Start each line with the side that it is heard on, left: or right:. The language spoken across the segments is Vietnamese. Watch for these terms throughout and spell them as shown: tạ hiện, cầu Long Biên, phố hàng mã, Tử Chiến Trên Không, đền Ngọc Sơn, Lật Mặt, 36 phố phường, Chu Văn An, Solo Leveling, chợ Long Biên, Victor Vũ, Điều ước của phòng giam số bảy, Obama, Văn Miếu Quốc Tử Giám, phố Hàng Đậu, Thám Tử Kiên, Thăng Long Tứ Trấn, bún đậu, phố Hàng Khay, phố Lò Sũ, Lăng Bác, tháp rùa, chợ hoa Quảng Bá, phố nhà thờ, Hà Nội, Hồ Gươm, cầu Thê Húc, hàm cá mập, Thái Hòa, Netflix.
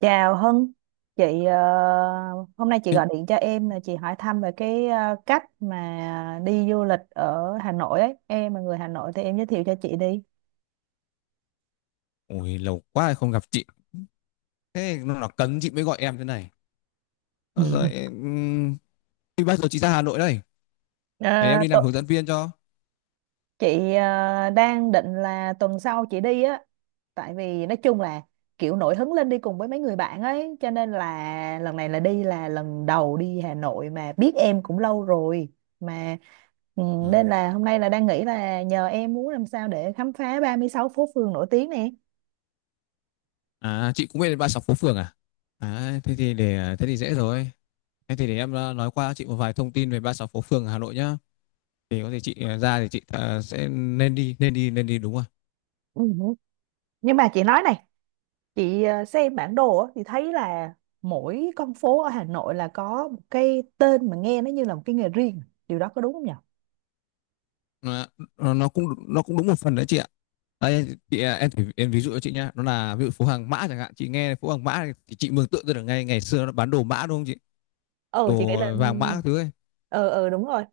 right: Chào Hân, chị hôm nay chị
left: Ê,
right: gọi điện cho em là chị hỏi thăm về cái cách mà đi du lịch ở Hà Nội ấy. Em là người Hà Nội thì em giới thiệu cho chị đi.
left: ôi lâu quá không gặp chị. Thế nó là cấn chị mới gọi em thế này. Ờ, Rồi em. Thì bao giờ chị ra Hà Nội đây? Để
right: Ờ,
left: em đi làm hướng dẫn viên cho.
right: chị đang định là tuần sau chị đi á, tại vì nói chung là kiểu nổi hứng lên đi cùng với mấy người bạn ấy, cho nên là lần này là đi là lần đầu đi Hà Nội mà biết em cũng lâu rồi mà. ừ, Nên
left: Ờ.
right: là hôm nay là đang nghĩ là nhờ em muốn làm sao để khám phá 36 phố phường nổi tiếng nè.
left: À chị cũng biết đến 36 phố phường à. À, thế thì dễ rồi. Thế thì để em nói qua chị một vài thông tin về 36 phố phường Hà Nội nhá. Thì có thể chị ra thì chị sẽ nên đi đúng rồi.
right: Ừ. Nhưng mà chị nói này, chị xem bản đồ á, thì thấy là mỗi con phố ở Hà Nội là có một cái tên mà nghe nó như là một cái nghề riêng. Điều đó có đúng không nhỉ?
left: Nó nó cũng đúng một phần đấy chị ạ. Đây, chị, em, em ví dụ cho chị nhá, nó là ví dụ phố hàng mã chẳng hạn. Chị nghe phố hàng mã thì chị mường tượng ra được ngay ngày xưa nó bán đồ mã đúng không chị,
right: Ừ, chị nghĩ
left: đồ
right: là
left: vàng mã các thứ ấy.
right: ừ ừ đúng rồi.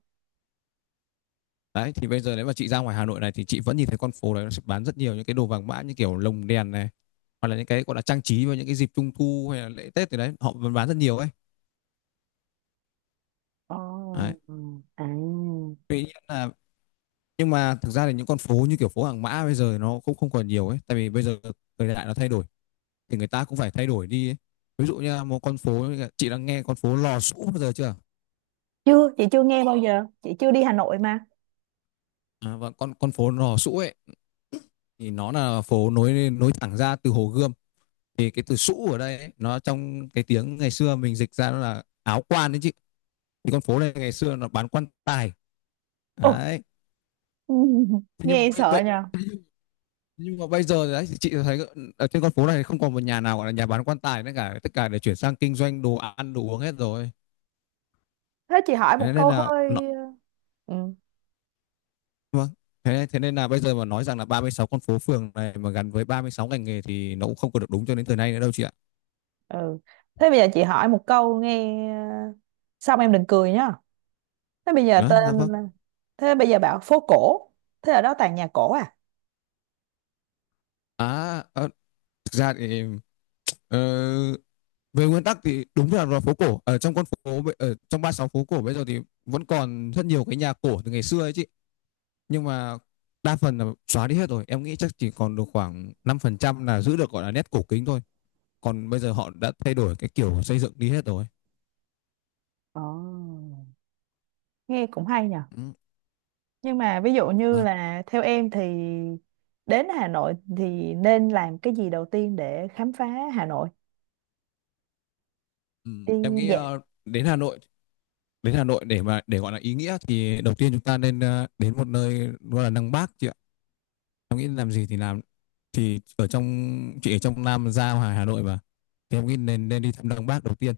left: Đấy thì bây giờ nếu mà chị ra ngoài Hà Nội này thì chị vẫn nhìn thấy con phố đấy, nó sẽ bán rất nhiều những cái đồ vàng mã như kiểu lồng đèn này, hoặc là những cái gọi là trang trí vào những cái dịp trung thu hay là lễ Tết thì đấy, họ vẫn bán rất nhiều ấy.
right: Ồ,
left: Đấy.
right: ừ. À.
left: Tuy nhiên là Nhưng mà thực ra thì những con phố như kiểu phố hàng mã bây giờ nó cũng không còn nhiều ấy, tại vì bây giờ thời đại nó thay đổi thì người ta cũng phải thay đổi đi ấy. Ví dụ như là một con phố, chị đã nghe con phố Lò Sũ bao giờ chưa?
right: Chưa, chị chưa nghe bao giờ, chị chưa đi Hà Nội mà.
left: À, và con phố Lò Sũ ấy thì nó là phố nối nối thẳng ra từ Hồ Gươm. Thì cái từ sũ ở đây ấy, nó trong cái tiếng ngày xưa mình dịch ra nó là áo quan đấy chị. Thì con phố này ngày xưa nó bán quan tài.
right: Ôi,
left: Đấy. Thế nhưng mà
right: nghe sợ nhờ.
left: bây giờ đấy, chị thấy ở trên con phố này không còn một nhà nào gọi là nhà bán quan tài nữa cả, tất cả để chuyển sang kinh doanh đồ ăn đồ uống hết rồi.
right: Thế chị hỏi một
left: Thế nên
right: câu
left: là nó,
right: hơi... Ừ,
left: Vâng, thế nên là bây giờ mà nói rằng là 36 con phố phường này mà gắn với 36 ngành nghề thì nó cũng không còn được đúng cho đến thời nay nữa đâu chị ạ.
right: ừ. Thế bây giờ chị hỏi một câu nghe... ờ, Xong em đừng cười nhá. Thế bây giờ
left: Đó, dạ
right: tên
left: vâng.
right: là- Thế bây giờ bảo phố cổ. Thế ở đó toàn nhà cổ à?
left: à, à Thực ra thì, Ờ, về nguyên tắc thì đúng là phố cổ ở trong con phố, ở trong 36 phố cổ bây giờ thì vẫn còn rất nhiều cái nhà cổ từ ngày xưa ấy chị. Nhưng mà đa phần là xóa đi hết rồi, em nghĩ chắc chỉ còn được khoảng 5% là giữ được gọi là nét cổ kính thôi, còn bây giờ họ đã thay đổi cái kiểu xây dựng đi hết rồi.
right: Ồ, nghe cũng hay nhờ.
left: Ừ.
right: Nhưng mà ví dụ như
left: Vâng.
right: là theo em thì đến Hà Nội thì nên làm cái gì đầu tiên để khám phá Hà Nội?
left: Ừ.
right: Đi
left: Em nghĩ
right: dạo.
left: đến Hà Nội để mà để gọi là ý nghĩa thì đầu tiên chúng ta nên đến một nơi gọi là Lăng Bác chị ạ. Em nghĩ làm gì thì làm, thì ở trong chị ở trong Nam Giao ngoài Hà Nội mà, thì em nghĩ nên nên đi thăm Lăng Bác đầu tiên.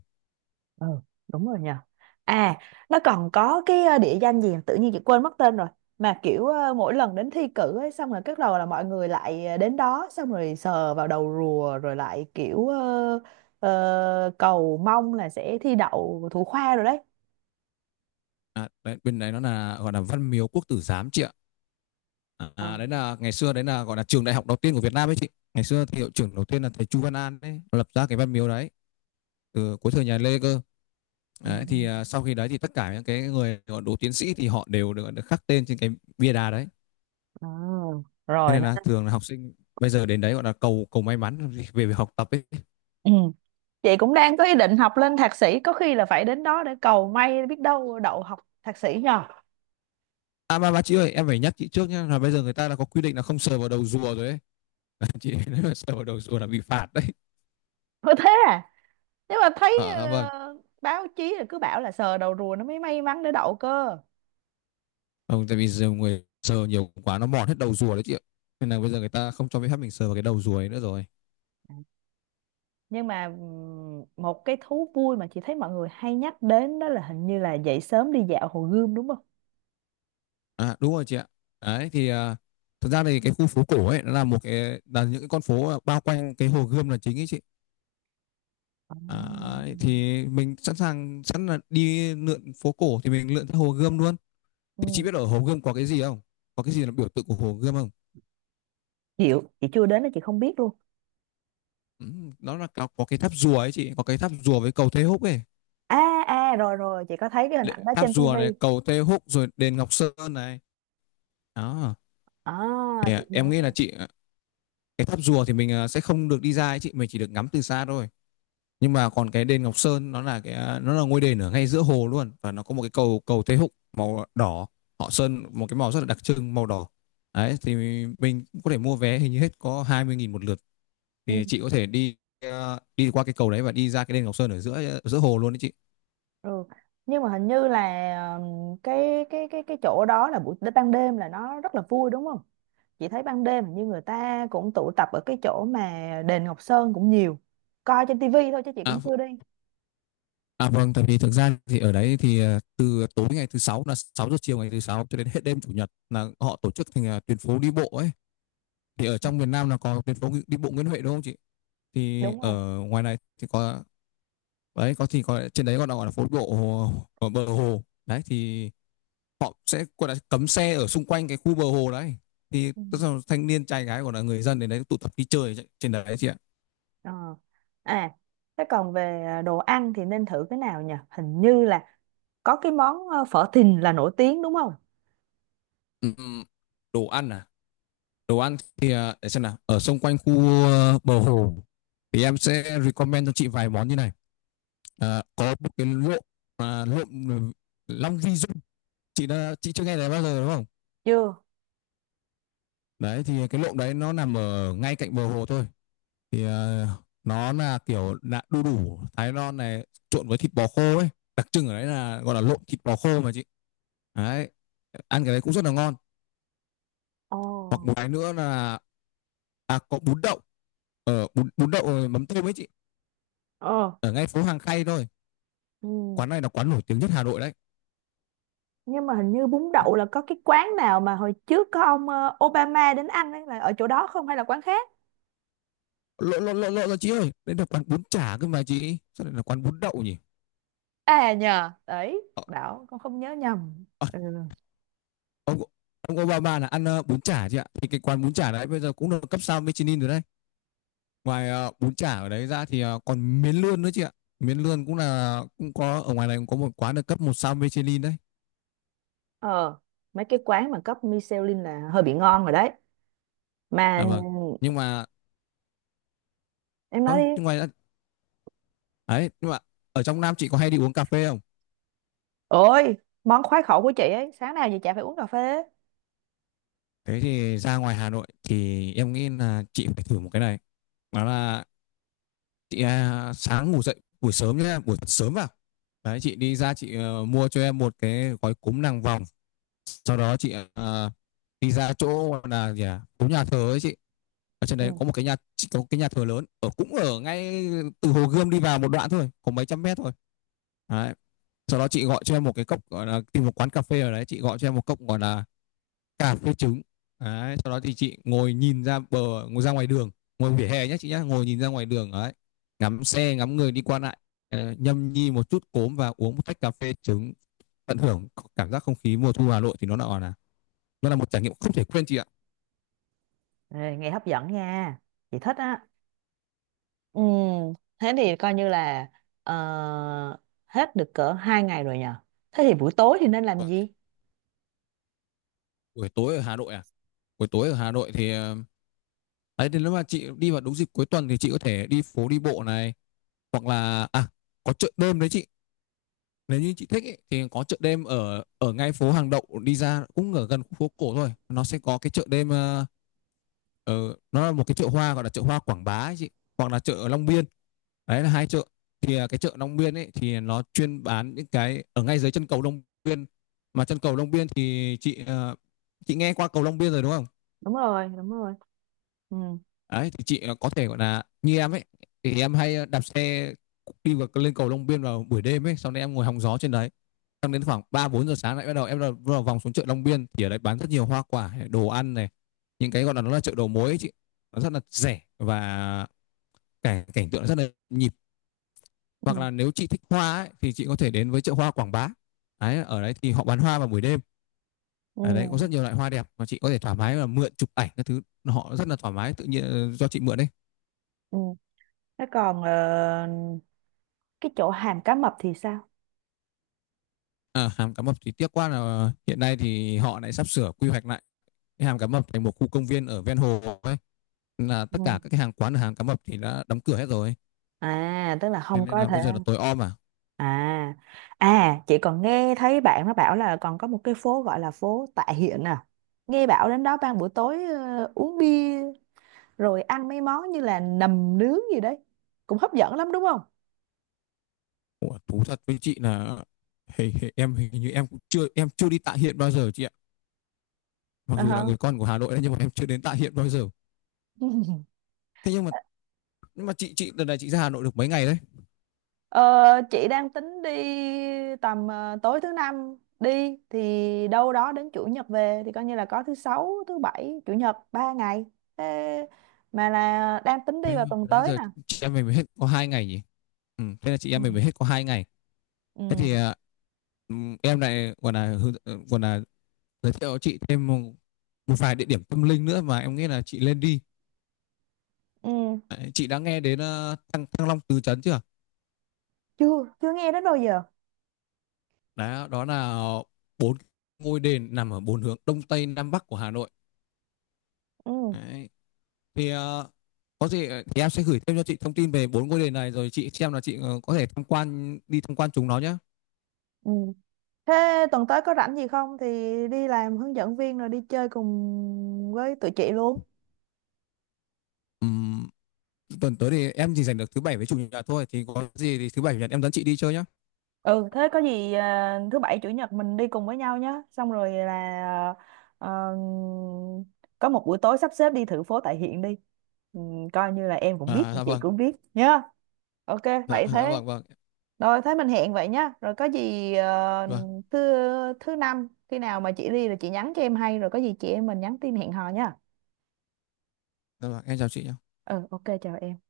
right: Ừ, đúng rồi nhờ. À, nó còn có cái địa danh gì tự nhiên chị quên mất tên rồi mà kiểu mỗi lần đến thi cử ấy xong rồi cái đầu là mọi người lại đến đó xong rồi sờ vào đầu rùa rồi lại kiểu cầu mong là sẽ thi đậu thủ khoa rồi đấy.
left: À, đấy, bên đấy nó là gọi là Văn Miếu Quốc Tử Giám chị ạ.
right: Ờ.
left: À, đấy là ngày xưa đấy là gọi là trường đại học đầu tiên của Việt Nam ấy chị, ngày xưa thì hiệu trưởng đầu tiên là thầy Chu Văn An đấy, lập ra cái Văn Miếu đấy từ cuối thời nhà Lê cơ.
right: Ừ.
left: Đấy, thì sau khi đấy thì tất cả những cái người gọi đỗ tiến sĩ thì họ đều được, được khắc tên trên cái bia đá đấy,
right: Ờ,
left: thế
right: rồi
left: nên
right: nó-
left: là thường là học sinh bây giờ đến đấy gọi là cầu cầu may mắn về việc học tập ấy.
right: Ừ. Chị cũng đang có ý định học lên thạc sĩ, có khi là phải đến đó để cầu may, biết đâu đậu học thạc sĩ nhờ.
left: À, mà chị ơi, em phải nhắc chị trước nhé là bây giờ người ta đã có quy định là không sờ vào đầu rùa rồi ấy. Chị nếu mà sờ vào đầu rùa là bị phạt đấy.
right: Có thế à? Nếu mà thấy
left: Vâng.
right: báo chí là cứ bảo là sờ đầu rùa nó mới may mắn để đậu cơ.
left: Không, tại vì giờ người sờ nhiều quá nó mòn hết đầu rùa đấy chị ạ, nên là bây giờ người ta không cho phép mình sờ vào cái đầu rùa ấy nữa rồi.
right: À, nhưng mà một cái thú vui mà chị thấy mọi người hay nhắc đến đó là hình như là dậy sớm đi dạo Hồ Gươm đúng không?
left: À đúng rồi chị ạ. Đấy thì thật ra thì cái khu phố cổ ấy nó là một cái, là những cái con phố bao quanh cái Hồ Gươm là chính ấy chị.
right: Ồ.
left: À, ấy, thì mình sẵn sàng sẵn là đi lượn phố cổ thì mình lượn theo Hồ Gươm luôn. Thì chị
right: Ừ.
left: biết ở Hồ Gươm có cái gì không, có cái gì là biểu tượng của Hồ Gươm không?
right: Chịu, chị chưa đến đó, chị không biết luôn.
left: Ừ, nó là có cái tháp rùa ấy chị, có cái tháp rùa với cầu Thê Húc ấy.
right: À, à, rồi rồi, chị có thấy cái hình ảnh đó
left: Tháp
right: trên
left: rùa
right: tivi.
left: này, cầu Thê Húc rồi đền Ngọc Sơn này. Đó,
right: À,
left: thì
right: chị nhớ.
left: em nghĩ là chị, cái tháp rùa thì mình sẽ không được đi ra ấy chị, mình chỉ được ngắm từ xa thôi. Nhưng mà còn cái đền Ngọc Sơn, nó là cái, nó là ngôi đền ở ngay giữa hồ luôn, và nó có một cái cầu, cầu Thê Húc màu đỏ, họ sơn một cái màu rất là đặc trưng màu đỏ. Đấy thì mình có thể mua vé hình như hết có 20.000 một lượt, thì chị có thể đi qua cái cầu đấy và đi ra cái đền Ngọc Sơn ở giữa giữa hồ luôn đấy chị.
right: Ừ. Nhưng mà hình như là cái chỗ đó là buổi ban đêm là nó rất là vui đúng không? Chị thấy ban đêm hình như người ta cũng tụ tập ở cái chỗ mà đền Ngọc Sơn cũng nhiều. Coi trên tivi thôi chứ chị
left: à,
right: cũng chưa đi.
left: À vâng, tại vì thực ra thì ở đấy thì từ tối ngày thứ sáu, là 6 giờ chiều ngày thứ sáu cho đến hết đêm chủ nhật là họ tổ chức thành tuyến phố đi bộ ấy. Thì ở trong miền Nam là có tuyến phố đi bộ Nguyễn Huệ đúng không chị? Thì
right: Đúng rồi.
left: ở ngoài này thì có đấy, có thì có trên đấy, còn gọi là phố đi bộ hồ, ở bờ hồ. Đấy thì họ sẽ gọi là cấm xe ở xung quanh cái khu bờ hồ đấy. Thì
right: Ừ.
left: tức là thanh niên trai gái, gọi là người dân đến đấy tụ tập đi chơi trên đấy chị ạ.
right: Ờ. À, thế còn về đồ ăn thì nên thử cái nào nhỉ? Hình như là có cái món phở Thìn là nổi tiếng đúng không?
left: Ừ, ừ. Đồ ăn à? Đồ ăn thì, để xem nào, ở xung quanh khu bờ hồ thì em sẽ recommend cho chị vài món như này. Có một cái lộn, à, lộn ừ, Long Vi Dung, chị chưa nghe thấy bao giờ đúng không?
right: Chưa.
left: Đấy thì cái lộn đấy nó nằm ở ngay cạnh bờ hồ thôi, thì nó là kiểu là đu đủ Thái non này trộn với thịt bò khô ấy, đặc trưng ở đấy là gọi là lộn thịt bò khô mà chị. Đấy, ăn cái đấy cũng rất là ngon.
right: Ồ.
left: Hoặc một cái nữa là, có bún đậu, bún đậu mắm tôm ấy chị,
right: Ờ.
left: ở ngay phố Hàng Khay thôi.
right: Ừ.
left: Quán này là quán nổi tiếng nhất Hà Nội đấy.
right: Nhưng mà hình như bún đậu là có cái quán nào mà hồi trước có ông Obama đến ăn ấy là ở chỗ đó không hay là quán khác.
left: Lộ lộ lộ lộ ra Chị ơi, đây là quán bún chả cơ mà chị, sao lại là quán bún đậu nhỉ?
right: À nhờ đấy,
left: Ờ,
right: bảo con không nhớ nhầm.
left: ờ,
right: Ừ.
left: ông ông Obama là ăn bún chả chị ạ, thì cái quán bún chả đấy bây giờ cũng được cấp sao Michelin rồi đấy. Ngoài bún chả ở đấy ra thì còn miến lươn nữa chị ạ, miến lươn cũng có ở ngoài này, cũng có một quán được cấp một sao Michelin đấy.
right: ờ Mấy cái quán mà cấp Michelin là hơi bị ngon rồi đấy, mà
left: À vâng. Nhưng mà
right: em nói
left: ờ,
right: đi.
left: nhưng ngoài ra- đấy, nhưng mà ở trong Nam chị có hay đi uống cà phê không?
right: Ôi, món khoái khẩu của chị ấy, sáng nào chị chả phải uống cà phê.
left: Thế thì ra ngoài Hà Nội thì em nghĩ là chị phải thử một cái này, đó là chị, sáng ngủ dậy buổi sớm nhá, buổi sớm vào đấy, chị đi ra chị mua cho em một cái gói cúm nàng vòng. Sau đó chị đi ra chỗ gọi là gì à? Phố Nhà Thờ ấy chị, ở trên đấy
right: Ừ.
left: có một cái nhà chị, có cái nhà thờ lớn, ở ngay từ Hồ Gươm đi vào một đoạn thôi, có mấy trăm mét thôi. Đấy. Sau đó chị gọi cho em một cái cốc gọi là tìm một quán cà phê ở đấy, chị gọi cho em một cốc gọi là cà phê trứng. Đấy, sau đó thì chị ngồi nhìn ra bờ ngồi ra ngoài đường, ngồi vỉa hè nhé chị nhé, ngồi nhìn ra ngoài đường đấy, ngắm xe ngắm người đi qua lại, nhâm nhi một chút cốm và uống một tách cà phê trứng, tận hưởng cảm giác không khí mùa thu Hà Nội thì nó là nó là một trải nghiệm không thể quên chị ạ.
right: Ê, nghe hấp dẫn nha, chị thích á. Ừ. Thế thì coi như là ờ, hết được cỡ 2 ngày rồi nhờ. Thế thì buổi tối thì nên làm gì?
left: Buổi tối ở Hà Nội à? Buổi tối ở Hà Nội thì đấy, thì nếu mà chị đi vào đúng dịp cuối tuần thì chị có thể đi phố đi bộ này, hoặc là à có chợ đêm đấy chị. Nếu như chị thích ấy, thì có chợ đêm ở ở ngay phố Hàng Đậu đi ra, cũng ở gần phố cổ thôi, nó sẽ có cái chợ đêm, nó là một cái chợ hoa gọi là chợ hoa Quảng Bá ấy chị, hoặc là chợ Long Biên. Đấy là hai chợ. Thì à, cái chợ Long Biên ấy thì nó chuyên bán những cái ở ngay dưới chân cầu Long Biên, mà chân cầu Long Biên thì chị chị nghe qua cầu Long Biên rồi đúng không.
right: Đúng rồi, đúng rồi. Ừ,
left: Đấy, thì chị có thể gọi là như em ấy, thì em hay đạp xe đi vào lên cầu Long Biên vào buổi đêm ấy, sau đấy em ngồi hóng gió trên đấy, xong đến khoảng ba bốn giờ sáng lại bắt đầu em là bắt vòng xuống chợ Long Biên, thì ở đấy bán rất nhiều hoa quả đồ ăn này, những cái gọi là nó là chợ đầu mối ấy chị, nó rất là rẻ và cảnh cảnh tượng rất là nhịp. Hoặc
right: ừ,
left: là nếu chị thích hoa ấy, thì chị có thể đến với chợ hoa Quảng Bá. Đấy, ở đấy thì họ bán hoa vào buổi đêm, ở đấy có
right: ừ,
left: rất nhiều loại hoa đẹp mà chị có thể thoải mái là mượn chụp ảnh các thứ, họ rất là thoải mái tự nhiên, do chị mượn đấy.
right: ừ. Thế còn cái chỗ hàm cá mập thì sao?
left: À, hàm cá mập thì tiếc quá là hiện nay thì họ lại sắp sửa quy hoạch lại cái hàm cá mập thành một khu công viên ở ven hồ ấy, là tất
right: Ừ.
left: cả các cái hàng quán ở hàm cá mập thì đã đóng cửa hết rồi.
right: À, tức là
left: Thế
right: không
left: nên
right: có
left: là
right: thể.
left: bây giờ là tối om à.
right: À, à, chị còn nghe thấy bạn nó bảo là còn có một cái phố gọi là phố Tạ Hiện à. Nghe bảo đến đó ban buổi tối uống bia rồi ăn mấy món như là nầm nướng gì đấy, cũng hấp dẫn lắm đúng không?
left: Ủa, thú thật với chị là hề, hề, em hình như em cũng chưa em chưa đi Tạ Hiện bao giờ chị ạ, mặc
right: Ờ
left: dù là
right: hả.
left: người con của Hà Nội đấy nhưng mà em chưa đến Tạ Hiện bao giờ. Thế nhưng mà, nhưng mà chị lần này chị ra Hà Nội được mấy ngày đấy?
right: Ờ, chị đang tính đi tầm tối thứ năm đi thì đâu đó đến chủ nhật về, thì coi như là có thứ sáu, thứ bảy, chủ nhật 3 ngày. Thế mà là đang tính đi
left: Thế
right: vào tuần
left: nãy
right: tới
left: giờ
right: nè.
left: chị em mình mới hết có hai ngày nhỉ. Ừ, thế là chị
right: Ừ.
left: em mình mới hết có hai ngày. Thế
right: Ừ.
left: thì ừ, em lại còn là còn là giới thiệu cho chị thêm một, một vài địa điểm tâm linh nữa mà em nghĩ là chị lên đi.
right: Ừ.
left: Đấy, chị đã nghe đến Thăng Long Tứ Trấn chưa?
right: Chưa, chưa nghe đến bao giờ.
left: Đấy, đó là bốn ngôi đền nằm ở bốn hướng đông tây nam bắc của Hà Nội.
right: Ừ.
left: Đấy. Thì có gì thì em sẽ gửi thêm cho chị thông tin về bốn ngôi đền này, rồi chị xem là chị có thể tham quan đi tham quan chúng nó nhé.
right: Ừ. Thế tuần tới có rảnh gì không thì đi làm hướng dẫn viên rồi đi chơi cùng với tụi chị luôn.
left: Tuần tới thì em chỉ giành được thứ bảy với chủ nhật thôi, thì có gì thì thứ bảy chủ nhật em dẫn chị đi chơi nhá.
right: Ừ, thế có gì à, thứ bảy chủ nhật mình đi cùng với nhau nhé, xong rồi là ờ, có một buổi tối sắp xếp đi thử phố tại hiện đi. Ừ, coi như là em cũng biết
left: À dạ
right: chị
left: vâng,
right: cũng biết nhá. OK.
left: dạ
right: Vậy
left: dạ
right: thế,
left: vâng vâng
right: rồi thế mình hẹn vậy nhá, rồi có gì
left: vâng,
right: thứ thứ năm khi nào mà chị đi là chị nhắn cho em hay, rồi có gì chị em mình nhắn tin hẹn hò nhá.
left: dạ vâng, em chào chị nhá.
right: Ừ, OK, chào em.